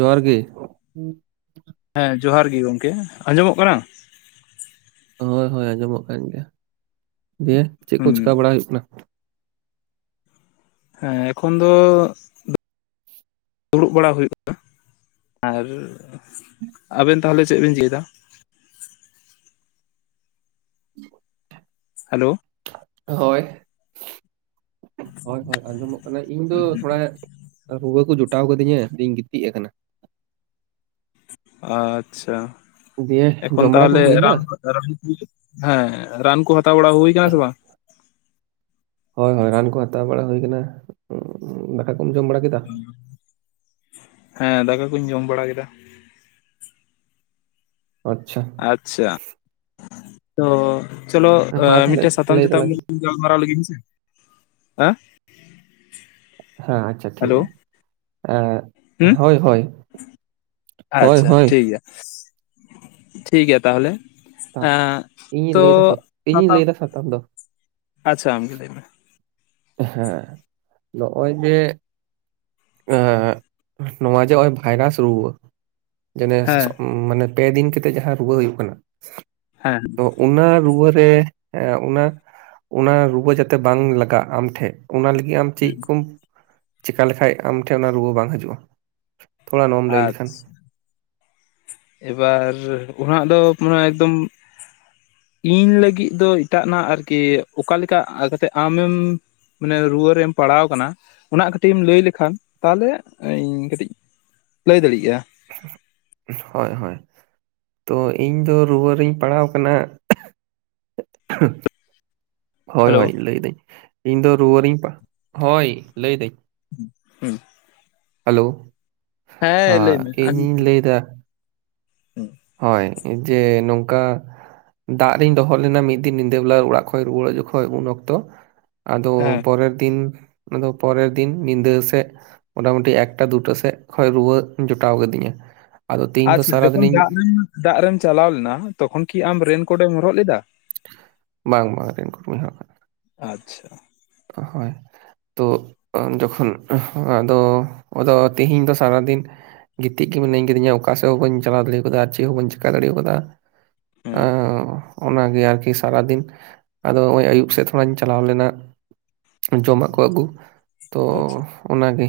ᱡᱚᱦᱟᱨ ᱜᱮ ᱦᱩ ᱦᱮᱸ ᱡᱚᱦᱟᱨ ᱜᱤ ᱜᱚᱝᱠᱮ ᱟᱸᱡᱚᱢᱚᱜ ᱠᱟᱱᱟ᱾ ᱦᱳᱭ ᱦᱳᱭ ᱟᱸᱡᱚᱢᱚᱜ ᱠᱟᱱ ᱜᱮᱭᱟ ᱫᱤᱭᱮ ᱪᱮᱫ ᱠᱚ ᱦᱩᱸ ᱪᱤᱠᱠᱟ ᱵᱟᱲᱟ ᱦᱩᱭᱩᱜ ᱠᱟᱱᱟ᱾ ᱦᱮᱸ ᱮᱠᱷᱚᱱ ᱫᱚ [unintelligible] ᱫᱩᱲᱩᱵ ᱵᱟᱲᱟ ᱦᱩᱭᱩᱜᱼᱟ ᱟᱨ ᱟᱵᱮᱱ ᱛᱟᱦᱞᱮ ᱪᱮᱫ ᱵᱤᱱ ᱪᱮᱠᱟᱫᱟ᱾ [inaudible] ᱦᱟᱞᱳ ᱦᱳᱭ ᱦᱳᱭ ᱦᱳᱭ ᱟᱸᱡᱚᱢᱚᱜ ᱠᱟᱱᱟ ᱤᱧ ᱫᱚ ᱛᱷᱚᱲᱟ ᱨᱩᱣᱟᱹ ᱠᱩ ᱡᱚᱴᱟᱣ ᱠᱟᱫᱤᱧᱟ ᱫᱤᱭᱟᱧ ᱜᱤᱛᱤᱡ ᱟᱠᱟᱱᱟ᱾ ᱟᱪᱪᱷᱟ ᱫᱤᱭᱮ ᱮᱠᱷᱚᱱ ᱡᱚᱢ ᱵᱟᱲᱟ ᱠᱚ ᱛᱟᱦᱚᱞᱮ ᱦᱩᱭᱱᱟ ᱨᱟᱱ ᱫᱚ ᱨᱟᱱ [unintelligible] ᱦᱮᱸ ᱨᱟᱱ ᱠᱚ ᱦᱟᱛᱟᱣ ᱵᱟᱲᱟ ᱦᱩᱭ ᱟᱠᱟᱱᱟ ᱥᱮ ᱵᱟᱝ? ᱦᱳᱭ ᱦᱳᱭ ᱨᱟᱱ ᱠᱚ ᱦᱟᱛᱟᱣ ᱵᱟᱲᱟ ᱦᱩᱭ ᱠᱟᱱᱟ [unintelligible] [unintelligible] ᱡᱚᱢᱲᱟ ᱦᱮᱸ ᱫᱟᱠᱟ ᱠᱩᱧ ᱡᱚᱢ ᱵᱟᱲᱟ ᱠᱮᱫᱟ᱾ ᱟᱪᱪᱷᱟ ᱟᱪᱪᱷᱟ ᱛᱚ ᱪᱚᱞᱚ ᱢᱟ ᱛᱟᱦᱚᱞᱮ ᱢᱤᱫᱴᱮ ᱥᱟᱛᱟᱢ ᱞᱟᱹᱭ ᱪᱮᱛᱟᱢ ᱛᱟᱞᱟᱝ ᱜᱟᱞᱢᱟᱨᱟᱣ ᱞᱤᱜᱤᱧ ᱥᱮ ᱟ ᱦᱮᱸ ᱟᱪᱪᱷᱟ ᱴᱷᱤᱠ ᱦᱮᱞᱳ ᱜᱮᱭᱟ ᱮ ᱦᱩᱸ ᱦᱳᱭ ᱦᱳᱭ ᱦᱳᱭ ᱟᱪᱪᱷᱟ ᱦᱳᱭ ᱴᱷᱤᱠ ᱜᱮᱭᱟ ᱴᱷᱤᱠ ᱜᱮᱭᱟ ᱛᱟᱦᱞᱮ᱾ ᱮ ᱤᱧᱤᱧ ᱛᱚ ᱞᱟᱹᱭᱫᱟ ᱥᱟ ᱤᱧᱤᱧ ᱞᱟᱹᱭᱫᱟ ᱥᱟᱛᱟᱢ ᱫᱚ ᱟᱪᱪᱷᱟ ᱟᱢᱜᱮ ᱞᱟᱹᱭ ᱢᱮ᱾ ᱦᱮᱸ ᱱᱚᱜᱼᱚᱭ ᱡᱮ ᱟᱸ ᱱᱚᱣᱟ ᱡᱮ ᱱᱚᱜᱼᱚᱭ ᱵᱷᱟᱭᱨᱟᱥ ᱨᱩᱣᱟᱹ᱾ ᱦᱮᱸ [unintelligible] ᱢᱟᱱᱮ ᱯᱮ ᱫᱤᱱ ᱛᱷᱮᱠᱮ ᱡᱟᱦᱟᱸ ᱨᱩᱣᱟᱹ ᱦᱩᱭᱩᱜ ᱠᱟᱱᱟ᱾ ᱦᱮᱸ ᱛᱚ ᱚᱱᱟ ᱨᱩᱣᱟᱹ ᱨᱮ ᱮ ᱚᱱᱟ ᱚᱱᱟ ᱨᱩᱣᱟᱹ ᱡᱟᱛᱮ ᱵᱟᱝ ᱞᱟᱜᱟᱜ ᱟᱢᱴᱷᱮᱜ ᱚᱱᱟ ᱞᱟᱹᱜᱤᱫ ᱟᱢ ᱪᱮᱜ ᱠᱚᱢ ᱪᱤᱠᱟ ᱞᱮᱠᱟᱪ ᱟᱢ ᱴᱷᱮᱜ ᱚᱱᱟ ᱨᱩᱣᱟᱹ ᱵᱟᱝ ᱦᱤᱡᱩᱜᱼᱟ᱾ ᱛᱷᱳᱲᱟ ᱱᱚᱣᱟᱢ ᱞᱟᱹᱭ ᱞᱮᱠᱷᱟᱱ ᱟᱪᱪᱷᱟ ᱮᱵᱟᱨ ᱩᱱᱟᱹᱜ ᱫᱚ ᱢᱟᱱᱮ ᱮᱠᱫᱚᱢ ᱤᱧ ᱞᱟᱹᱜᱤᱫ ᱫᱚ ᱮᱴᱟᱜᱱᱟᱜ ᱟᱨᱠᱤ ᱚᱠᱟ ᱞᱮᱠᱟ ᱠᱟᱛᱮ ᱟᱢᱮᱢ ᱢᱟᱱᱮ ᱨᱩᱣᱟᱹᱨᱮᱢ ᱯᱟᱲᱟᱣ ᱠᱟᱱᱟ ᱚᱱᱟ ᱠᱟᱹᱴᱤᱜ ᱮᱢ ᱞᱟᱹᱭ ᱞᱮᱠᱷᱟᱱ ᱛᱟᱦᱚᱞᱮ ᱤᱧ ᱠᱟᱹᱴᱤᱡ ᱞᱟᱹᱭ ᱫᱟᱲᱮᱜᱼᱟ᱾ ᱦᱚᱭ ᱦᱚᱭ ᱛᱚ ᱤᱧ ᱫᱚ ᱨᱩᱣᱟᱹᱨᱤᱧ ᱯᱟᱲᱟᱣ ᱠᱟᱱᱟ᱾ [inaudible] ᱦᱳᱭ ᱦᱮᱞᱳ ᱦᱳᱭ ᱞᱟᱹᱭᱫᱟᱹᱧ ᱤᱧ ᱫᱚ ᱨᱩᱣᱤᱧ ᱦᱳᱭ ᱞᱟᱹᱭᱫᱟᱹᱧ᱾ ᱦᱩᱸ ᱦᱮᱞᱳ ᱦᱮᱸ ᱞᱟᱹᱭ ᱟᱸ ᱢᱮ ᱟᱸᱡᱚᱢ ᱤᱧᱤᱧ ᱞᱟᱹᱭ ᱮᱫᱟ᱾ [inaudible] ᱦᱳᱭ ᱡᱮ ᱱᱚᱝᱠᱟ ᱫᱟᱜ ᱨᱤᱧ ᱫᱚᱦᱚ ᱞᱮᱱᱟ ᱢᱤᱫ ᱫᱤᱱ ᱧᱤᱫᱟᱹ ᱵᱮᱞᱟ ᱚᱲᱟᱜ ᱠᱷᱚᱡ ᱨᱩᱣᱟᱹᱲ ᱦᱮᱡ ᱡᱚᱠᱷᱚᱡ ᱩᱱ ᱚᱠᱛᱚ ᱦᱮᱸ ᱟᱫᱚ ᱯᱚᱨᱮᱨ ᱫᱤᱱ, ᱟᱫᱚ ᱯᱚᱨᱮᱨ ᱫᱤᱱ ᱧᱤᱫᱟᱹ ᱥᱮᱜ ᱢᱚᱴᱟᱢᱩᱴᱤ ᱮᱠᱴᱟ ᱫᱩᱴᱟ ᱥᱮᱫ ᱠᱷᱚᱱ ᱨᱩᱣᱟᱹ ᱡᱚᱴᱟᱣ ᱠᱟᱫᱤᱧᱟ᱾ ᱟᱪᱪᱷᱟ ᱡᱚᱠᱷᱚᱱ [unintelligible] ᱫᱟᱜ ᱨᱮᱢ ᱪᱟᱞᱟᱣ ᱞᱮᱱᱟ ᱛᱚᱠᱷᱚᱱ ᱠᱤ ᱟᱢ ᱨᱮᱱᱠᱳᱴ ᱮᱢ ᱦᱚᱨᱚᱜ ᱞᱮᱫᱟ? ᱵᱟᱝ ᱵᱟᱝ, ᱨᱮᱱᱠᱳᱴ ᱵᱟᱧ ᱦᱚᱨᱚᱜ ᱠᱟᱫᱟ᱾ ᱟᱪᱪᱷᱟ ᱦᱚᱭ ᱛᱚ ᱡᱚᱠᱷᱚᱱ ᱟᱫᱚ, ᱟᱫᱚ ᱛᱮᱦᱤᱧ ᱫᱚ ᱥᱟᱨᱟᱫᱤᱱ ᱜᱤᱛᱤᱡ ᱜᱮ ᱢᱤᱱᱟᱧ ᱠᱟᱫᱤᱧᱟ, ᱚᱠᱟ ᱥᱮᱜ ᱦᱚᱸ ᱵᱟᱹᱧ ᱪᱟᱞᱟᱣ ᱫᱟᱲᱮᱣ ᱠᱟᱫᱟ ᱟᱨ ᱪᱮᱜ ᱦᱚᱸ ᱵᱟᱹᱧ ᱪᱤᱠᱟ ᱫᱟᱲᱮᱣ ᱠᱟᱫᱟ᱾ ᱦᱩᱸ ᱚᱻ ᱚᱱᱟᱜᱮ ᱟᱨᱠᱤ ᱥᱟᱨᱟᱫᱤᱱ, ᱟᱫᱚ ᱱᱚᱜ-ᱚᱭ ᱟᱭᱩᱵ ᱥᱮᱫ ᱛᱷᱚᱲᱟᱧ ᱪᱟᱞᱟᱣ ᱞᱮᱱᱟ᱾ ᱡᱚᱢᱟᱜ ᱠᱚ ᱟᱹᱜᱩ ᱛᱚ ᱟᱪᱪᱷᱟ ᱚᱱᱟᱜᱮ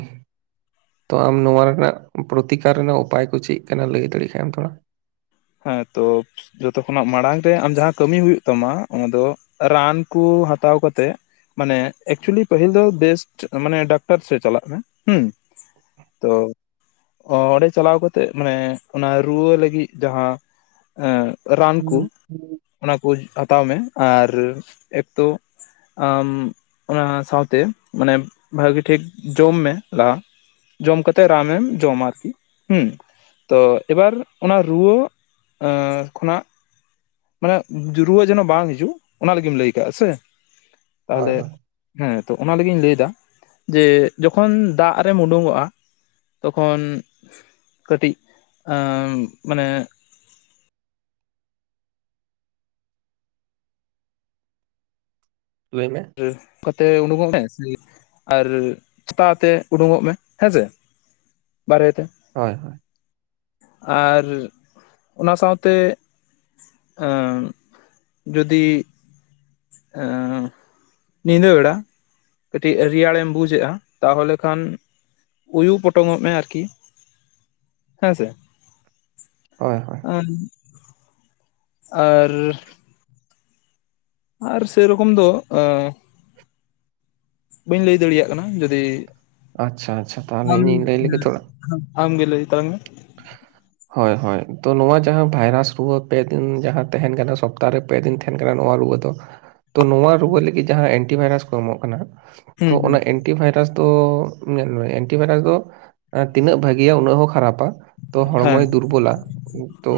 ᱛᱚ, ᱟᱢ ᱱᱚᱣᱟ ᱨᱮᱱᱟᱜ ᱯᱨᱚᱛᱤᱠᱟᱨ ᱨᱮᱱᱟᱜ ᱩᱯᱟᱭ ᱠᱚ ᱪᱮᱜ ᱠᱟᱱᱟ ᱞᱟᱹᱭ ᱫᱟᱲᱮᱭᱟ ᱠᱷᱟᱱᱮᱢ ᱛᱷᱚᱲᱟ? ᱦᱮᱸ ᱛᱚ ᱡᱚᱛᱚ ᱠᱷᱚᱱᱟᱜ ᱢᱟᱲᱟᱝ ᱨᱮ ᱟᱢ ᱡᱟᱦᱟᱸ ᱠᱟᱹᱟᱢᱤ ᱦᱩᱭᱩᱜ ᱛᱟᱢᱟ, ᱚᱱᱟᱫᱚ ᱨᱟᱱᱠᱩ ᱦᱟᱛᱟᱣ ᱠᱟᱛᱮᱜ ᱢᱟᱱᱮ ᱮᱠᱪᱩᱭᱮᱞᱤ ᱯᱟᱹᱦᱤᱞ ᱫᱚ ᱵᱮᱥᱴ, ᱢᱟᱱᱮ ᱰᱟᱠᱛᱟᱨ ᱥᱮᱜ ᱪᱟᱞᱟᱜ ᱢᱮ, ᱦᱩᱸ ᱛᱚ ᱚᱸᱰᱮ ᱪᱟᱞᱟᱣ ᱠᱟᱛᱮᱜ ᱢᱟᱱᱮ ᱚᱱᱟ ᱨᱩᱣᱟᱹ ᱞᱟᱹᱜᱤᱫ ᱡᱟᱦᱟᱸ ᱮᱸ ᱨᱟᱱ ᱠᱩ, ᱚᱱᱟ ᱠᱩ ᱦᱟᱛᱟᱣ ᱢᱮ, ᱟᱨ ᱮᱠᱛᱳ ᱟᱢ ᱚᱱᱟ ᱥᱟᱶᱛᱮ ᱢᱟᱱᱮ, ᱵᱷᱟᱜᱤ ᱴᱷᱤᱠ ᱡᱚᱢ ᱢᱮ ᱞᱟᱦᱟ᱾ ᱡᱚᱢ ᱠᱟᱛᱮᱜ ᱨᱟᱱᱮᱢ ᱡᱚᱢᱟ, ᱟᱨᱠᱤ ᱦᱩᱸ ᱛᱚ ᱮᱵᱟᱨ ᱚᱱᱟ ᱨᱩᱣᱟᱹ ᱟᱸ ᱠᱷᱚᱱᱟᱜ ᱢᱟᱱᱮᱜ ᱨᱩᱣᱟᱹ ᱡᱮᱱᱚ ᱵᱟᱝ ᱦᱤᱡᱩᱜ, ᱚᱱᱟ ᱞᱟᱹᱜᱤᱜ ᱮᱢ ᱞᱟᱹᱭ ᱠᱟᱜ-ᱟ ᱥᱮ, ᱦᱳᱭ ᱛᱟᱦᱞᱮ ᱦᱳᱭ ᱦᱮᱸ ᱛᱚ ᱚᱱᱟ ᱞᱟᱹᱜᱤᱫᱧ ᱞᱟᱹᱭ ᱮᱫᱟ, ᱡᱮ ᱡᱚᱠᱷᱚᱱ ᱫᱟᱜ ᱨᱮᱢ ᱳᱰᱩᱝᱚᱜᱼᱟ ᱛᱚᱠᱷᱚᱱ ᱠᱟᱹᱴᱤᱡ ᱟᱻ ᱢᱟᱱᱮ, ᱞᱟᱹᱭ ᱢᱮ? [unintelligible] ᱠᱟᱛᱮ ᱩᱰᱩᱜᱚᱜ ᱢᱮ ᱥᱮ ᱟᱨ ᱪᱷᱟᱛᱟ ᱟᱛᱮ ᱩᱰᱩᱜᱚᱜ ᱢᱮ ᱦᱮᱸᱥᱮ᱾ ᱵᱟᱨᱦᱮ ᱛᱮ᱾ ᱦᱚᱭ ᱦᱚᱭ ᱟᱨ, ᱚᱱᱟ ᱥᱟᱶᱛᱮ ᱟᱻ ᱡᱩᱫᱤ ᱮᱻ ᱧᱤᱫᱟᱹ ᱵᱮᱲᱟ ᱠᱟᱹᱴᱤᱡ ᱨᱮᱭᱟᱲᱮᱢ ᱵᱩᱡᱮᱜᱼᱟ, ᱛᱟᱦᱚᱞᱮ ᱠᱷᱟᱱ ᱩᱭᱩ ᱯᱚᱴᱚᱢᱚᱜ ᱢᱮ ᱟᱨᱠᱤ ᱦᱮᱸ ᱥᱮ᱾ ᱦᱳᱭ ᱦᱳᱭ, ᱦᱮ, ᱟᱨ ᱟᱨ ᱥᱮᱨᱚᱠᱚᱢ ᱫᱚ, ᱟᱻ ᱵᱟᱹᱧ ᱞᱟᱹᱭ ᱫᱟᱲᱮᱭᱟᱜ ᱠᱟᱱᱟ, ᱡᱩᱫᱤ ᱟᱪᱪᱷᱟ ᱟᱪᱪᱷᱟ, ᱛᱟᱦᱚᱞᱮ ᱤᱧᱤᱧ ᱞᱟᱹᱭ ᱞᱮᱜᱮ ᱛᱷᱚᱲᱟ᱾ ᱟᱢ ᱜᱮ ᱞᱟᱹᱭ ᱛᱟᱞᱟᱝ ᱢᱮ, ᱦᱳᱭ ᱦᱳᱭ, ᱛᱚ ᱱᱚᱣᱟ ᱡᱟᱦᱟᱸ ᱵᱷᱟᱭᱨᱟᱥ ᱨᱩᱣᱟᱹ, ᱯᱮᱫᱤᱱ ᱡᱟᱦᱟᱸ ᱛᱟᱦᱮᱱ ᱠᱟᱱᱟ ᱥᱚᱯᱛᱟᱨᱮ ᱯᱮ ᱫᱤᱱ ᱛᱟᱦᱮᱱ ᱠᱟᱱᱟ ᱱᱚᱣᱟ ᱨᱩᱣᱟᱹ ᱫᱚ᱾ ᱛᱚ ᱱᱚᱣᱟ ᱨᱩᱣᱟᱹ ᱞᱟᱹᱜᱤᱫ ᱡᱟᱦᱟᱸ ᱮᱱᱴᱤᱵᱟᱭᱨᱟᱥ ᱠᱚ ᱮᱢᱚᱜ ᱠᱟᱱᱟ ᱛᱚ ᱦᱩᱸ ᱦᱩᱸ ᱚᱱᱟ ᱮ ᱮᱱᱴᱤ ᱵᱷᱟᱭᱨᱟᱥ ᱫᱚ ᱧᱮᱞᱢᱮ ᱮᱱᱴᱤ ᱵᱷᱟᱭᱨᱟᱥ ᱫᱚ ᱛᱤᱱᱟᱹᱜ ᱵᱷᱟᱜᱤᱭᱟ, ᱩᱱᱟᱹᱜ ᱦᱚᱸ ᱠᱷᱟᱨᱟᱯᱟ᱾ ᱛᱚ ᱦᱮᱸ ᱦᱚᱲᱢᱚᱭ ᱫᱩᱨᱵᱚᱞᱟ ᱛᱚ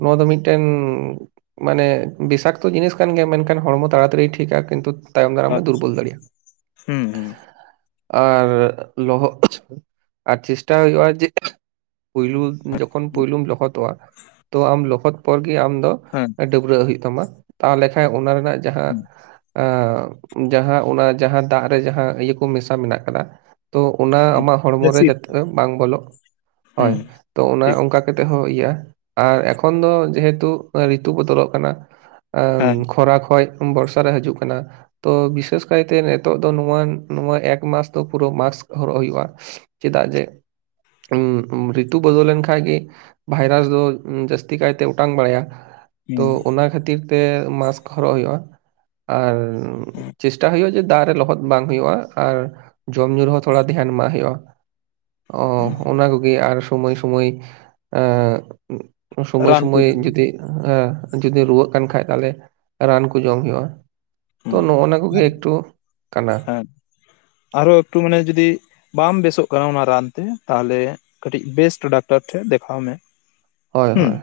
ᱱᱚᱣᱟ ᱫᱚ ᱢᱤᱫᱴᱮᱱ ᱢᱟᱱᱮ ᱵᱤᱥᱟᱠᱛᱚ ᱡᱤᱱᱤᱥ ᱠᱟᱱ ᱜᱮᱭᱟ ᱢᱮᱱᱠᱷᱟᱱ ᱦᱚᱲᱢᱚ ᱛᱟᱲᱟᱛᱟᱲᱤ ᱴᱷᱤᱠᱟ ᱠᱤᱱᱛᱩᱛ ᱛᱟᱭᱚᱢ ᱫᱟᱨᱟᱢᱮ ᱟᱪᱪᱷᱟ ᱫᱩᱨᱵᱚᱞ ᱫᱟᱲᱮᱭᱟᱜ-ᱟ ᱦᱩᱸ ᱦᱩᱸ ᱾ ᱟᱨ ᱞᱚᱦᱚᱜ ᱟᱪᱷᱤᱢ ᱟᱨ ᱪᱮᱥᱴᱟ ᱦᱩᱭᱩᱜᱼᱟ ᱡᱮ ᱯᱩᱭᱞᱩ ᱡᱚᱠᱷᱚᱱ ᱯᱩᱭᱞᱩᱢ ᱞᱚᱦᱚᱫᱚᱜᱼᱟ ᱛᱚ ᱟᱢ ᱞᱚᱦᱚᱫ ᱯᱚᱨ ᱜᱮ ᱟᱢ ᱫᱚ ᱦᱮᱸ ᱰᱟᱹᱵᱽᱨᱟᱹᱜ ᱦᱩᱭᱩᱜ ᱛᱟᱢᱟ ᱛᱟᱦᱚᱞᱮ ᱠᱷᱟᱱ ᱚᱱᱟ ᱨᱮᱱᱟᱜ ᱡᱟᱦᱟᱸ ᱦᱮᱸ ᱟᱸᱜᱵ ᱡᱟᱦᱟᱸ ᱚᱱᱟ ᱡᱟᱦᱟᱸ ᱫᱟᱜ ᱨᱮ ᱡᱟᱦᱟᱸ ᱤᱭᱟᱹ ᱠᱚ ᱢᱮᱥᱟ ᱢᱮᱱᱟᱜ ᱠᱟᱫᱟ ᱛᱚ ᱚᱱᱟ ᱦᱮᱸ ᱟᱢᱟᱜ ᱦᱚᱲᱢᱚᱨᱮ ᱡᱟᱹᱥᱤᱫ ᱡᱟᱛᱮ ᱵᱟᱝ ᱵᱚᱞᱚᱜ ᱦᱳᱭ ᱦᱩᱸ ᱛᱚ ᱚᱱᱟ ᱴᱷᱤᱠ ᱚᱱᱠᱟ ᱠᱟᱛᱮᱜ ᱦᱚᱸ ᱤᱭᱟᱹᱜᱼᱟ ᱟᱨ ᱮᱠᱷᱚᱱ ᱫᱚ ᱡᱮᱦᱮᱛᱩ ᱨᱤᱛᱩ ᱵᱚᱫᱚᱞᱚᱜ ᱠᱟᱱᱟ ᱟᱹᱵ ᱦᱮᱸ ᱠᱷᱚᱨᱟ ᱠᱷᱚᱡ ᱵᱚᱨᱥᱟ ᱨᱮ ᱦᱟᱡᱩᱜ ᱠᱟᱱᱟ ᱛᱚ ᱵᱤᱥᱮᱥ ᱠᱟᱭᱛᱮ ᱱᱤᱛᱚᱜ ᱫᱚ ᱱᱚᱣᱟ ᱱᱚᱣᱟ ᱮᱠᱢᱟᱥ ᱫᱚ ᱯᱩᱨᱟᱹ ᱢᱟᱠᱥ ᱦᱚᱨᱚᱜ ᱦᱩᱭᱩᱜᱼᱟ ᱪᱮᱫᱟᱜ ᱡᱮ ᱟᱹᱵ ᱩᱸ ᱨᱤᱛᱩ ᱵᱚᱫᱚᱞ ᱞᱮᱱᱠᱷᱟᱡ ᱜᱮ ᱵᱷᱟᱭᱨᱟᱥ ᱫᱚ ᱡᱟᱹᱥᱛᱤ ᱠᱟᱭᱛᱮ ᱚᱴᱟᱝ ᱵᱟᱲᱟᱭᱟ ᱛᱚ ᱦᱩᱸ ᱚᱱᱟ ᱠᱷᱟᱹᱛᱤᱨ ᱛᱮ ᱢᱟᱥᱠ ᱦᱚᱨᱚᱜ ᱦᱩᱭᱩᱜᱼᱟ᱾ ᱟᱨ ᱪᱮᱥᱴᱟ ᱦᱩᱭᱩᱜᱼᱟ ᱡᱮ ᱫᱟᱜ ᱨᱮ ᱞᱚᱦᱚᱫ ᱵᱟᱝ ᱦᱩᱭᱩᱜᱼᱟ ᱟᱨ ᱡᱚᱢ ᱧᱩ ᱨᱮᱦᱚᱸ ᱛᱷᱚᱲᱟ ᱫᱷᱮᱭᱟᱱ ᱮᱢᱟᱜ ᱦᱩᱭᱩᱜᱼᱟ [inaudible] ᱚ ᱚᱱᱟ ᱠᱚᱜᱮ ᱟᱨ ᱥᱳᱚᱢᱚᱭ ᱥᱳᱢᱚᱭ ᱟᱹᱜ ᱩᱵ ᱥᱳᱢᱚᱭ ᱨᱟᱱ ᱠᱚ ᱥᱳᱢᱚᱭ ᱡᱩᱫᱤ ᱟᱸᱜ ᱡᱩᱫᱤ ᱨᱩᱣᱟᱹᱜ ᱠᱟᱱ ᱠᱷᱟᱡ ᱛᱟᱦᱚᱞᱮ ᱨᱟᱱ ᱠᱚ ᱡᱚᱢ ᱦᱩᱭᱩᱜᱼᱟ᱾ ᱛᱚ ᱱᱚᱜᱼᱚ ᱱᱚᱶᱟ ᱠᱚᱜᱮ ᱮᱠᱴᱩ ᱠᱟᱱᱟ ᱦᱮᱸ ᱟᱨᱚ ᱮᱠᱴᱩ ᱢᱟᱱᱮ ᱡᱩᱫᱤ ᱵᱟᱢ ᱵᱮᱥᱚᱜ ᱠᱟᱱᱟ ᱚᱱᱟ ᱨᱟᱱᱛᱮ ᱛᱟᱦᱞᱮ ᱠᱟᱹᱴᱤᱡ ᱵᱮᱥᱴ ᱰᱟᱠᱛᱟᱨ ᱴᱷᱮᱱ ᱫᱮᱠᱷᱟᱣ ᱢᱮ ᱦᱳᱭ ᱦᱩᱸ ᱦᱳᱭ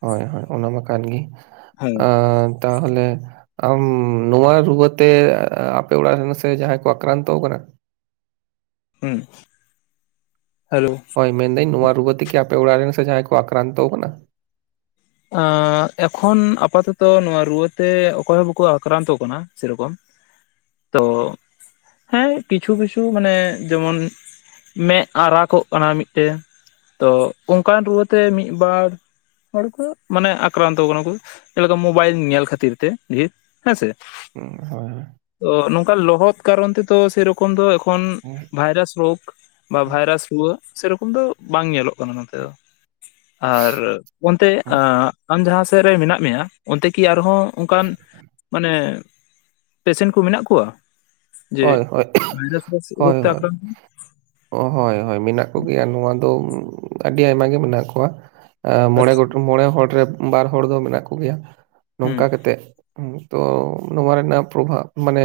ᱦᱳᱭ ᱦᱳᱭ ᱚᱱᱟᱢᱟ ᱠᱟᱱ ᱜᱮ ᱦᱮᱸ ᱛᱟᱦᱚᱞᱮ ᱟᱢ ᱱᱚᱣᱟ ᱨᱩᱣᱟᱹᱛᱮ ᱟᱯᱮ ᱚᱲᱟᱜ ᱨᱮᱱ ᱥᱮ ᱡᱟᱦᱟᱸᱭ ᱠᱚ ᱟᱠᱨᱟᱱᱛᱚ ᱠᱟᱱᱟ ᱦᱩᱸ ᱦᱮᱞᱳ ᱦᱳᱭ ᱢᱮᱱᱫᱟᱹᱧ ᱱᱚᱣᱟ ᱨᱩᱣᱟᱹᱛᱮ ᱠᱤ ᱟᱯᱮ ᱚᱲᱟᱜ ᱨᱮᱱ ᱥᱮ ᱡᱟᱦᱟᱸᱭ ᱠᱚ ᱟᱠᱨᱟᱱᱛᱚ ᱠᱟᱱᱟ ᱮᱠᱷᱚᱱ ᱟᱯᱟᱛᱚᱛᱚ ᱱᱚᱣᱟ ᱨᱩᱣᱟᱹᱛᱮ ᱚᱠᱚᱭ ᱦᱚᱸ ᱵᱟᱠᱚ ᱟᱠᱨᱟᱱᱛᱚ ᱠᱟᱱᱟ ᱥᱮᱨᱚᱠᱚᱢ ᱛᱚ ᱦᱮᱸ ᱠᱤᱪᱷᱩ ᱠᱤᱪᱷᱩ ᱢᱟᱱᱮ ᱡᱮᱢᱚᱱ ᱢᱮᱫ ᱟᱨᱟᱜᱚᱜ ᱠᱟᱱᱟ ᱢᱤᱫᱴᱮᱱ ᱛᱚ ᱚᱱᱠᱟᱱ ᱨᱩᱣᱟᱹᱛᱮ ᱢᱤᱫ ᱵᱟᱨ ᱦᱚᱲ ᱠᱩ ᱢᱟᱱᱮ ᱟᱠᱨᱟᱱᱛᱚ ᱠᱟᱱᱟ ᱠᱚ ᱡᱮᱞᱮᱠᱟ ᱢᱳᱵᱟᱭᱤᱞ ᱧᱮᱞ ᱠᱷᱟᱹᱛᱤᱨ ᱛᱮ ᱰᱷᱮᱨ ᱦᱮᱸᱥᱮ ᱦᱩᱸ, ᱛᱚ ᱱᱚᱝᱠᱟ ᱞᱚᱦᱚᱫ ᱠᱟᱨᱚᱱ ᱛᱮᱛᱚ ᱥᱮᱨᱚᱠᱚᱢ ᱫᱚ ᱮᱠᱷᱚᱱ ᱦᱮᱸ ᱵᱷᱟᱭᱨᱟᱥ ᱨᱳᱜᱽ ᱵᱟ ᱵᱷᱟᱭᱨᱟᱥ ᱨᱩᱣᱟᱹ ᱥᱮᱨᱚᱠᱚᱢ ᱫᱚ ᱵᱟᱝ ᱧᱮᱞᱚᱜ ᱠᱟᱱᱟ ᱱᱚᱛᱮ ᱫᱚ ᱟᱨ ᱚᱱᱛᱮ ᱟᱢ ᱡᱟᱦᱟᱸ ᱥᱮᱫ ᱨᱮ ᱢᱮᱱᱟᱜ ᱢᱮᱭᱟ ᱚᱱᱛᱮ ᱠᱤ ᱟᱨᱦᱚᱸ ᱚᱱᱠᱟᱱ ᱢᱟᱱᱮ ᱯᱮᱥᱮᱱ ᱠᱚ ᱢᱮᱱᱟᱜ ᱠᱚᱣᱟ ᱡᱮ ᱦᱳᱭ ᱦᱳᱭ ᱵᱷᱟᱭᱨᱟᱥ ᱨᱳᱜ ᱛᱮ ᱟᱠᱨᱟᱱᱛ ᱚ ᱦᱳᱭ ᱦᱳᱭ ᱢᱮᱱᱟᱜ ᱠᱚᱜᱮᱭᱟ ᱱᱚᱣᱟ ᱫᱚ ᱟᱹᱰᱤ ᱟᱭᱢᱟ ᱜᱮ ᱢᱮᱱᱟᱜ ᱠᱚᱣᱟ ᱢᱚᱬᱮ ᱟᱪᱪᱷᱟ ᱜᱚᱴ ᱢᱚᱬᱮ ᱦᱚᱲ ᱨᱮ ᱵᱟᱨ ᱦᱚᱲ ᱫᱚ ᱢᱮᱱᱟᱜ ᱠᱚ ᱜᱮᱭᱟ ᱦᱩᱸ ᱱᱚᱝᱠᱟ ᱠᱟᱛᱮᱜ ᱛᱚ ᱱᱚᱣᱟ ᱨᱮᱱᱟᱜ ᱯᱨᱚᱵᱵᱽ ᱢᱟᱱᱮ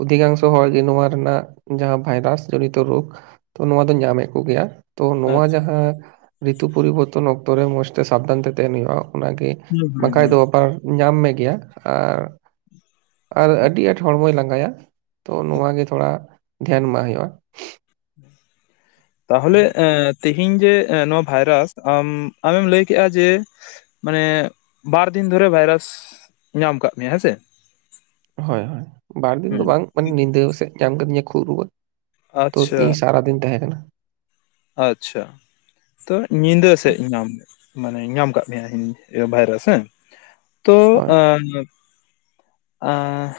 ᱚᱫᱠᱟᱝᱥᱚ ᱛᱚ ᱦᱚᱲ ᱜᱮ ᱱᱚᱣᱟ ᱨᱮᱱᱟᱜ ᱡᱟᱦᱟᱸ ᱵᱷᱟᱭᱨᱟᱥ ᱡᱚᱲᱤᱛᱚ ᱨᱳᱜᱽ ᱛᱚ ᱱᱚᱣᱟ ᱫᱚ ᱧᱟᱢᱮᱫ ᱠᱚ ᱜᱮᱭᱟ ᱛᱚ ᱱᱚᱣᱟ ᱟᱪᱪᱷᱟ ᱡᱟᱦᱟᱸ ᱨᱤᱛᱩ ᱯᱚᱨᱤᱵᱚᱨᱛᱚᱱ ᱚᱠᱛᱚ ᱨᱮ ᱢᱚᱸᱡᱽ ᱛᱮ ᱥᱟᱵᱫᱷᱟᱱ ᱛᱮ ᱛᱟᱦᱮᱱ ᱦᱩᱭᱩᱜᱼᱟ ᱚᱱᱟᱜᱮ ᱦᱩᱸ ᱵᱟᱝ ᱦᱩᱸ ᱠᱷᱟᱡ ᱫᱚ ᱦᱩᱸ ᱚᱯᱟᱨ ᱧᱟᱢ ᱢᱮ ᱜᱮᱭᱟ ᱟᱨ ᱟᱨ ᱟᱹᱰᱤ ᱟᱸᱴ ᱦᱚᱲᱢᱚᱭ ᱞᱟᱸᱜᱟᱭᱟ ᱾ ᱛᱚ ᱱᱚᱶᱟ ᱜᱮ ᱛᱷᱚᱲᱟ ᱫᱷᱮᱭᱟᱱ ᱢᱟᱜ ᱦᱩᱭᱩᱜᱼᱟ ᱾ ᱛᱟᱦᱚᱞᱮ ᱮᱸᱻ ᱛᱤ ᱦᱤᱧ ᱡᱮ ᱱᱚᱣᱟ ᱵᱷᱟᱭᱨᱟᱥ ᱟᱢ ᱟᱢᱮᱢ ᱞᱟᱹᱭ ᱠᱮᱜᱼᱟ ᱡᱮ ᱢᱟᱱᱮ ᱵᱟᱨ ᱫᱤᱱ ᱫᱷᱚᱨᱮ ᱵᱷᱟᱭᱨᱟᱥ ᱧᱟᱢ ᱠᱟᱜ ᱢᱮᱭᱟ ᱦᱮᱸᱥᱮ ᱾ ᱦᱚᱭ ᱦᱚᱭ ᱵᱟᱨ ᱫᱤᱱ ᱫᱚ ᱵᱟᱝ ᱢᱟᱱᱮ ᱧᱤᱫᱟᱹ ᱠᱚᱥᱮᱜ ᱧᱟᱢ ᱠᱟᱫᱤᱧᱟ ᱠᱷᱩᱜ ᱨᱩᱣᱟᱹ ᱾ ᱛᱚ ᱟᱪᱪᱷᱟ ᱛᱤᱧ ᱥᱟᱨᱟ ᱫᱤᱱ ᱛᱟᱦᱮᱸ ᱠᱟᱱᱟ ᱾ ᱟᱪᱪᱷᱟ ᱾ ᱛᱚ ᱧᱤᱫᱟᱹ ᱥᱮᱫ ᱧᱟᱢ ᱢᱟᱱᱮ ᱧᱟᱢ ᱟᱠᱟᱫ ᱢᱮᱭᱟ ᱵᱷᱟᱭᱨᱟᱥ ᱦᱮᱸ ᱾ ᱛᱚ ᱦᱳᱭ ᱟᱸᱻ ᱟᱸ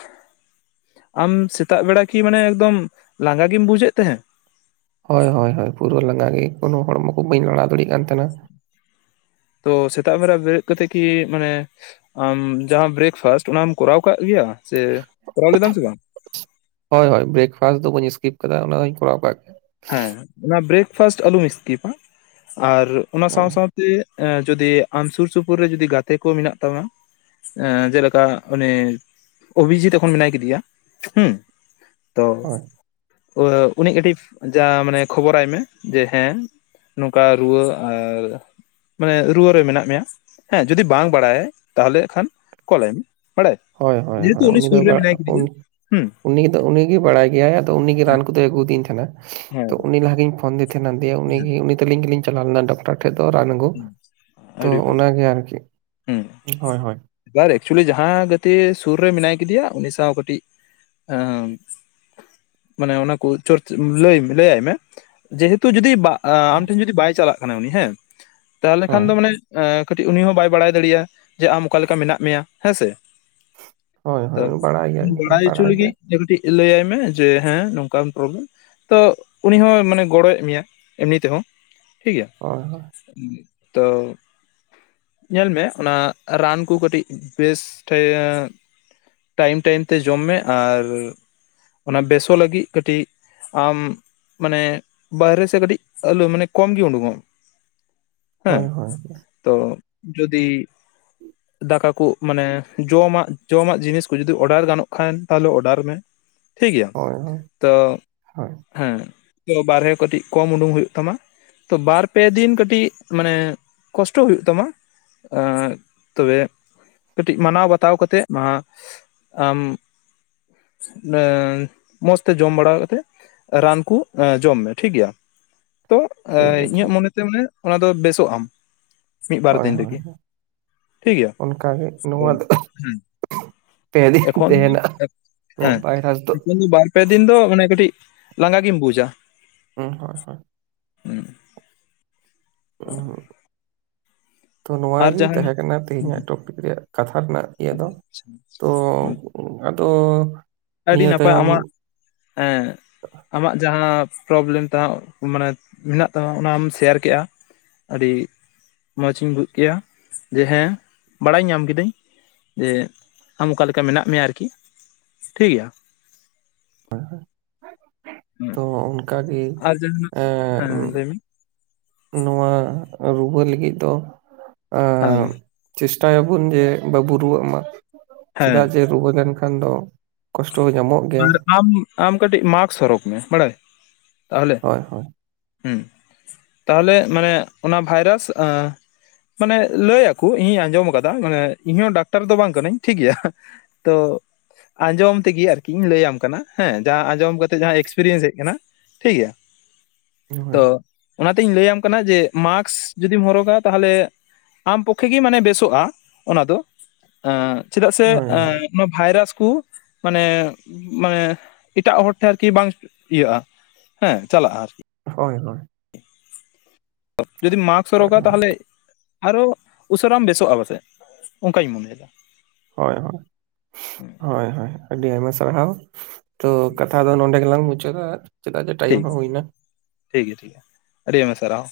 ᱟᱢ ᱥᱮᱛᱟᱜ ᱵᱮᱲᱟ ᱠᱤ ᱢᱟᱱᱮ ᱮᱠᱫᱚᱢ ᱞᱟᱸᱜᱟ ᱜᱮᱢ ᱵᱩᱡᱮᱫ ᱛᱟᱦᱮᱸ ᱾ ᱦᱚᱭ ᱦᱚᱭ ᱦᱚᱭ ᱯᱩᱨᱟᱹ ᱞᱟᱸᱜᱟ ᱜᱮ ᱠᱳᱱᱳ ᱦᱚᱲᱢᱚ ᱠᱚ ᱵᱟᱹᱧ ᱞᱟᱲᱟᱣ ᱫᱟᱲᱤᱜ ᱠᱟᱱ ᱛᱟᱦᱮᱱᱟ ᱾ ᱛᱚ ᱥᱮᱛᱟᱜ ᱵᱮᱲᱟ ᱵᱮᱨᱮᱫ ᱠᱟᱛᱮ ᱠᱤ ᱢᱟᱱᱮ ᱟᱢ ᱡᱟᱦᱟᱸ ᱵᱨᱮᱠᱯᱷᱟᱥᱴ ᱚᱱᱟᱢ ᱠᱚᱨᱟᱣ ᱠᱟᱜ ᱜᱮᱭᱟ ᱥᱮ ᱠᱚᱨᱟᱣ ᱞᱮᱫᱟᱢ ᱥᱮ ᱵᱟᱝ? ᱦᱚᱭ ᱦᱚᱭ ᱵᱨᱮᱠᱯᱷᱟᱥᱴ ᱫᱚ ᱵᱟᱹᱧ ᱤᱥᱠᱤᱯ ᱠᱟᱫᱟ ᱚᱱᱟ ᱦᱚᱸᱧ ᱠᱚᱨᱟᱣ ᱠᱟᱜ ᱜᱮᱭᱟ ᱾ ᱦᱮᱸ ᱚᱱᱟ ᱵᱨᱮᱠᱯᱷᱟᱥᱴ ᱟᱞᱚᱢ ᱤᱥᱠᱤᱯᱟ ᱟᱨ ᱚᱱᱟ ᱥᱟᱶ ᱜᱮᱭᱟ ᱥᱟᱶ ᱛᱮ ᱡᱩᱫᱤ ᱟᱢ ᱥᱩᱨ ᱥᱩᱯᱩᱨ ᱨᱮ ᱡᱩᱫᱤ ᱜᱟᱛᱮ ᱠᱚ ᱢᱮᱱᱟᱜ ᱛᱟᱢᱟ ᱡᱮᱞᱮᱠᱟ ᱚᱱᱤ ᱚᱵᱷᱤᱡᱤᱛ ᱮᱠᱷᱚᱱ ᱢᱮᱱᱟᱭ ᱠᱮᱫᱤᱭᱟ ᱦᱮᱸ᱾ ᱛᱚ ᱦᱳᱭ ᱩᱦ ᱩᱱᱤᱜ ᱠᱟᱹᱴᱤᱯ ᱡᱟ ᱢᱟᱱᱮ ᱠᱷᱚᱵᱚᱨᱟᱭ ᱢᱮ ᱡᱮ ᱦᱮᱸ ᱱᱚᱝᱠᱟ ᱨᱩᱣᱟᱹ ᱟᱨ ᱢᱟᱱᱮ ᱨᱩᱣᱟᱹ ᱨᱮ ᱢᱮᱱᱟᱜ ᱢᱮᱭᱟ ᱦᱮᱸ ᱡᱩᱫᱤ ᱵᱟᱝ ᱵᱟᱲᱟᱭᱟᱭ ᱛᱟᱦᱚᱞᱮ ᱠᱷᱟᱱ ᱠᱚᱞᱟᱭ ᱢᱮ ᱾ ᱦᱚᱲᱮ ᱦᱳᱭ ᱦᱳᱭ ᱦᱳᱭ ᱡᱮᱦᱩᱛᱩ ᱩᱱᱤ ᱥᱩᱨ ᱨᱮ ᱢᱮᱱᱟᱭ ᱠᱮᱫᱮᱭᱟ ᱦᱮᱸ ᱾ ᱩᱱᱤᱫᱚ ᱩᱱᱤᱜᱮ ᱵᱟᱲᱟᱭ ᱜᱮᱭᱟᱭ ᱟᱫᱚ ᱩᱱᱤᱜᱮ ᱨᱟᱱ ᱠᱚᱫᱚᱭ ᱟᱹᱜᱩᱫᱤᱧ ᱛᱟᱦᱮᱸᱱᱟ ᱦᱮᱸ ᱛᱚ ᱩᱱᱤ ᱞᱟᱦᱟᱜᱤᱧ ᱯᱷᱳᱱ [unintelligible] ᱩᱱᱤ ᱩᱱᱤ ᱛᱞᱤᱧ ᱜᱮᱞᱤᱧ ᱪᱟᱞᱟᱣ ᱞᱮᱱᱟ ᱰᱚᱠᱴᱚᱨ ᱴᱷᱮᱱ ᱫᱚ ᱨᱟᱱ ᱟᱹᱜᱩ ᱦᱮᱸ ᱛᱚ ᱟᱹᱰᱤ ᱵᱷᱟᱹᱜᱤ ᱚᱱᱟᱜᱮ ᱟᱨᱠᱤ ᱦᱩᱸ ᱦᱚᱭ ᱦᱚᱭ ᱾ ᱮᱵᱟᱨ ᱮᱠᱪᱩᱭᱮᱞᱤ ᱡᱟᱦᱟᱸ ᱜᱟᱛᱮ ᱥᱩᱨ ᱨᱮ ᱢᱮᱱᱟᱭ ᱠᱮᱫᱮᱭᱟ ᱩᱱᱤ ᱥᱟᱶ ᱠᱟᱹᱴᱤᱡ ᱟᱹᱻ ᱢᱟᱱᱮ ᱚᱱᱟ ᱠᱚ ᱪᱚᱨᱪ ᱞᱟᱹᱭ ᱞᱟᱹᱭ ᱟᱭ ᱢᱮ ᱾ ᱡᱮᱦᱩᱛᱩ ᱡᱩᱫᱤ ᱵᱟ ᱟ ᱟᱢ ᱴᱷᱮᱱ ᱡᱩᱫᱤ ᱵᱟᱭ ᱪᱟᱞᱟᱜ ᱠᱟᱱᱟ ᱩᱱᱤ ᱦᱮᱸ ᱛᱟᱦᱚᱞᱮ ᱠᱷᱟᱱ ᱦᱳᱭ ᱫᱚ ᱢᱟᱱᱮ ᱟᱹᱻ ᱠᱟᱹᱴᱤᱡ ᱩᱱᱤ ᱦᱚᱸ ᱵᱟᱭ ᱵᱟᱲᱟᱭ ᱫᱟᱲᱮᱭᱟᱜᱼᱟ ᱡᱮ ᱟᱢ ᱚᱠᱟ ᱞᱮᱠᱟ ᱢᱮᱱᱟᱜ ᱢᱮᱭᱟ ᱦᱮᱸᱥᱮ ᱾ ᱦᱳᱭ ᱛᱚ ᱦᱳᱭ ᱵᱟᱲᱟᱭ ᱜᱮᱭᱟᱭ ᱩᱱᱤ ᱦᱚᱸᱭ ᱵᱟᱲᱟᱭ ᱦᱚᱪᱚ ᱞᱟᱹᱜᱤᱫ ᱜᱮᱭᱟ ᱠᱟᱹᱴᱤᱡ ᱞᱟᱹᱭᱟᱭ ᱢᱮ ᱡᱮ ᱦᱮᱸ ᱱᱚᱝᱠᱟᱱ ᱯᱨᱚᱵᱞᱮᱢ ᱾ ᱛᱚ ᱩᱱᱤ ᱦᱚᱸ ᱢᱟᱱᱮ ᱜᱚᱲᱚᱭ ᱮᱢᱮᱭᱟ ᱮᱢᱱᱤ ᱛᱮᱦᱚᱸ ᱴᱷᱤᱠ ᱜᱮᱭᱟ ᱾ ᱦᱚᱭ ᱦᱚᱭ ᱾ ᱛᱚᱻ ᱧᱮᱞ ᱢᱮ ᱚᱱᱟ ᱨᱟᱱ ᱠᱩ ᱠᱟᱹᱴᱤᱡ ᱵᱮᱥ ᱴᱷᱮᱜ ᱴᱟᱭᱤᱢ ᱴᱟᱭᱤᱢ ᱛᱮ ᱡᱚᱢ ᱢᱮ ᱟᱨ ᱚᱱᱟ ᱵᱮᱥᱚᱜ ᱞᱟᱹᱜᱤᱫ ᱠᱟᱹᱴᱤᱡ ᱟᱢ ᱢᱟᱱᱮ ᱵᱟᱦᱨᱮ ᱥᱮᱜ ᱠᱟᱹᱴᱤᱡ ᱟᱞᱚ ᱢᱟᱱᱮ ᱠᱚᱢ ᱜᱤ ᱩᱰᱩᱝᱚᱜ ᱦᱚᱭ ᱦᱚᱭ ᱾ ᱛᱚ ᱡᱩᱫᱤ ᱫᱟᱠᱟ ᱠᱩ ᱢᱟᱱᱮ ᱡᱚᱢᱟᱜ ᱡᱚᱢᱟᱜ ᱡᱤᱱᱤᱥ ᱠᱚ ᱡᱩᱫᱤ ᱚᱰᱟᱨ ᱜᱟᱱᱚᱜ ᱠᱷᱟᱱ ᱛᱟᱦᱚᱞᱮ ᱚᱰᱟᱨ ᱢᱮ ᱾ ᱴᱷᱤᱠ ᱜᱮᱭᱟ ᱦᱳᱭ ᱦᱳᱭ ᱛᱚ ᱦᱳᱭ ᱦᱮᱸ ᱛᱚ ᱵᱟᱨᱦᱮ ᱠᱟᱹᱴᱤᱡ ᱠᱚᱢ ᱩᱸᱰᱩᱠ ᱦᱩᱭᱩᱜ ᱛᱟᱢᱟ ᱛᱚ ᱵᱟᱨ ᱯᱮ ᱫᱤᱱ ᱠᱟᱹ ᱴᱤᱡ ᱢᱟᱱᱮ ᱠᱚᱥᱴᱚ ᱦᱩᱭᱩᱜ ᱛᱟᱢᱟ ᱟᱹᱻ ᱛᱚᱵᱮ ᱠᱟᱹᱴᱤᱡ ᱢᱟᱱᱟᱣ ᱵᱟᱛᱟᱣ ᱠᱟᱛᱮᱜ ᱢᱟ ᱟᱢ ᱮᱸᱻ ᱢᱚᱸᱡᱽ ᱛᱮ ᱡᱚᱢ ᱵᱟᱲᱟ ᱠᱟᱛᱮᱫ ᱨᱟᱱ ᱠᱩ‌ ᱮᱻ ᱡᱚᱢ ᱢᱮ ᱴᱷᱤᱠ ᱜᱮᱭᱟ ᱾ ᱛᱚ ᱴᱷᱤᱠ ᱜᱮᱭᱟ ᱤᱧᱟᱹᱜ ᱴᱷᱤᱠ ᱢᱚᱱᱮᱛᱮ ᱢᱟᱱᱮ ᱚᱱᱟ ᱫᱚ ᱵᱮᱥᱚᱜ ᱟᱢ᱾ ᱢᱤᱫ ᱵᱟᱨ ᱦᱳᱭ ᱫᱤᱱ ᱦᱳᱭ ᱛᱮᱜᱮ ᱴᱷᱤᱠᱜᱭᱟ ᱚᱱᱠᱟᱜᱮ ᱱᱚᱣᱟ ᱦᱮᱸ ᱫᱚ ᱦᱩᱸ᱾ ᱯᱮ ᱫᱤᱱ ᱮᱠᱷᱚᱱ ᱛᱟᱦᱮᱱᱟ ᱱᱚᱣᱟ ᱦᱮᱸ ᱵᱷᱟᱭᱨᱟᱥ ᱮᱠᱷᱚᱱ ᱫᱚ ᱵᱟᱨ ᱯᱮ ᱫᱤᱱ ᱫᱚ ᱢᱟᱱᱮ ᱠᱟᱹᱴᱤᱡ ᱞᱟᱸᱜᱟ ᱜᱮᱢ ᱵᱩᱡᱟ᱾ ᱦᱩᱸ ᱦᱳᱭ ᱦᱳᱭ᱾ ᱦᱮᱸ [unintelligible] ᱛᱚ ᱟᱨ ᱱᱚᱣᱟᱜᱤ ᱡᱟᱦᱟᱱᱟᱜ ‌ᱛᱟᱦᱮᱸ ᱠᱟᱱᱟ ᱛᱮᱦᱮᱸᱧᱟᱜ ᱴᱚᱯᱤᱠ ᱨᱮᱭᱟᱜ ᱠᱟᱛᱷᱟ ᱨᱮᱱᱟᱜ ᱤᱭᱟᱹ ᱫᱚ᱾ ᱛᱚ ᱟᱫᱚ ᱟᱹᱰᱤ ᱱᱤᱭᱟᱹ ᱱᱟᱯᱟᱭ ᱛᱟᱭᱚᱢ ᱟᱢᱟᱜ ᱮᱸᱜ ᱟᱢᱟᱜ ᱡᱟᱦᱟᱸ ᱯᱨᱚᱵᱞᱮᱢ ᱛᱟᱦᱮᱸ ᱢᱟᱱᱮ ᱢᱮᱱᱟᱜ ᱛᱟᱢᱟ ᱚᱱᱟᱢ ᱥᱮᱭᱟᱨ ᱠᱮᱜᱼᱟ, ᱟᱹᱰᱤ ᱢᱚᱸᱪ ᱤᱧ ᱵᱩᱡ ᱠᱮᱭᱟ ᱡᱮ ᱦᱮᱸ ᱵᱟᱲᱟᱭ ᱧᱟᱢ ᱠᱤᱫᱟᱹᱧ ᱡᱮ ᱟᱢ ᱚᱠᱟ ᱞᱮᱠᱟ ᱢᱮᱱᱟᱜ ᱢᱮᱭᱟ ᱟᱨᱠᱤ᱾ ᱴᱷᱤᱠ ᱜᱮᱭᱟ? ᱦᱮᱸ ᱛᱚ ᱚᱱᱠᱟ ᱜᱮ ᱟᱨ ᱡᱟᱦᱟᱱᱟᱜ ᱦᱮᱸ ᱮᱸᱜ ᱞᱟᱹᱭ ᱢᱮ ᱱᱚᱣᱟ ᱨᱩᱣᱟᱹ ᱞᱟᱹᱜᱤᱫ ᱫᱚ ᱮᱸᱜ ᱛᱟᱦᱚᱞᱮ ᱪᱮᱥᱴᱟᱭᱟᱵᱚᱱ ᱡᱮ ᱵᱟᱵᱩ ᱨᱩᱣᱟᱹᱜ ᱢᱟ ᱦᱮᱸ ᱪᱮᱫᱟᱜ ᱡᱮ ᱨᱩᱣᱟᱹ ᱞᱮᱱᱠᱷᱟᱱ ᱠᱷᱟᱱ ᱫᱚ ᱠᱚᱥᱴᱚ ᱧᱟᱢᱚᱜ ᱜᱮᱭᱟ ᱟᱨ ᱟᱢ ᱟᱢ ᱠᱟᱹᱴᱤᱡ ᱢᱟᱠᱥ ᱦᱚᱨᱚᱜ ᱢᱮ ᱵᱟᱲᱟᱭ ᱛᱟᱦᱚᱞᱮ ᱦᱳᱭ ᱦᱳᱭ ᱦᱩᱸ ᱛᱟᱦᱞᱮ ᱢᱟᱱᱮ ᱚᱱᱟ ᱵᱷᱟᱭᱨᱟᱥ ᱟᱸ ᱢᱟᱱᱮ ᱞᱟᱹᱭ ᱟᱠᱩ ᱤᱧᱤᱧ ᱟᱸᱡᱚᱢ ᱠᱟᱫᱟ ᱢᱟᱱᱮ ᱤᱧᱦᱚᱸ ᱰᱟᱠᱛᱟᱨ ᱫᱚ ᱵᱟᱝ ᱠᱟᱹᱱᱟᱹᱧ ᱴᱷᱤᱠ ᱜᱮᱭᱟ, ᱛᱚ ᱟᱸᱡᱚᱢ ᱛᱮᱜᱮ ᱟᱨ ᱠᱤ ᱞᱟᱹᱭᱟᱢ ᱠᱟᱱᱟ, ᱦᱮᱸ ᱡᱟᱦᱟᱸ ᱟᱸᱡᱚᱢ ᱠᱟᱛᱮᱜ ᱡᱟᱦᱟᱸ ᱮᱠᱥᱯᱮᱨᱤᱭᱮᱱᱥ ᱦᱮᱡ ᱟᱠᱟᱱᱟ ᱴᱷᱤᱠᱜᱮᱭᱟ᱾ ᱦᱳᱭ ᱛᱚ ᱚᱱᱟᱛᱤᱧ ᱞᱟᱹᱭᱟᱢ ᱠᱟᱱᱟ ᱡᱮ ᱢᱟᱠᱥ ᱡᱚᱫᱤᱢ ᱦᱚᱨᱚᱜᱟ ᱛᱟᱦᱞᱮ ᱟᱢ ᱯᱚᱠᱠᱷᱮ ᱜᱮ ᱢᱟᱱᱮ ᱵᱮᱥᱚᱜᱼᱟ ᱚᱱᱟ ᱫᱚ᱾ ᱟᱸ ᱪᱮᱫᱟᱜ ᱥᱮ ᱦᱳᱭ ᱦᱳᱭ ᱮᱸ ᱚᱱᱟ ᱵᱷᱟᱭᱨᱟᱥ ᱠᱚ ᱢᱟᱱᱮ ᱢᱟᱱᱮ ᱮᱴᱟᱜ ᱦᱚᱲ ᱴᱷᱮᱱ ᱟᱨᱠᱤ ᱵᱟᱝ ᱤᱭᱟᱹᱜᱼᱟ ᱦᱮᱸ ᱪᱟᱞᱟᱜᱼᱟ ᱟᱨᱠᱤ᱾ ᱦᱳᱭ ᱦᱳᱭ᱾ ᱡᱩᱫᱤ ᱢᱟᱠᱥ ᱦᱳᱭ ᱦᱚᱨᱚᱜᱟ ᱦᱳᱭ ᱛᱟᱦᱚᱞᱮ ᱟᱨᱚ ᱩᱥᱟᱹᱨᱟᱢ ᱵᱮᱥᱚᱜᱼᱟ ᱯᱟᱥᱮᱡ ᱚᱱᱠᱟᱧ ᱢᱚᱱᱮᱭᱫᱟ᱾ ᱦᱳᱭ ᱦᱳᱭ ᱦᱳᱭ ᱦᱳᱭ ᱟᱹᱰᱤ ᱟᱭᱢᱟ ᱥᱟᱨᱦᱟᱣ᱾ ᱛᱚ ᱠᱟᱛᱷᱟ ᱫᱚ ᱱᱚᱰᱮ ᱜᱮᱞᱟᱝ ᱢᱩᱪᱟᱹᱫᱟ ᱪᱮᱫᱟᱜ ᱡᱮ ᱴᱟᱭᱤᱢ ᱴᱷᱤᱠ ᱦᱚᱸ ᱦᱩᱭᱱᱟ᱾ ᱴᱷᱤᱠ ᱜᱮᱭᱟ ᱴᱷᱤᱠ ᱜᱮᱭᱟ ᱟᱹᱰᱤ ᱟᱣᱢᱟ ᱥᱟᱨᱦᱟᱣ᱾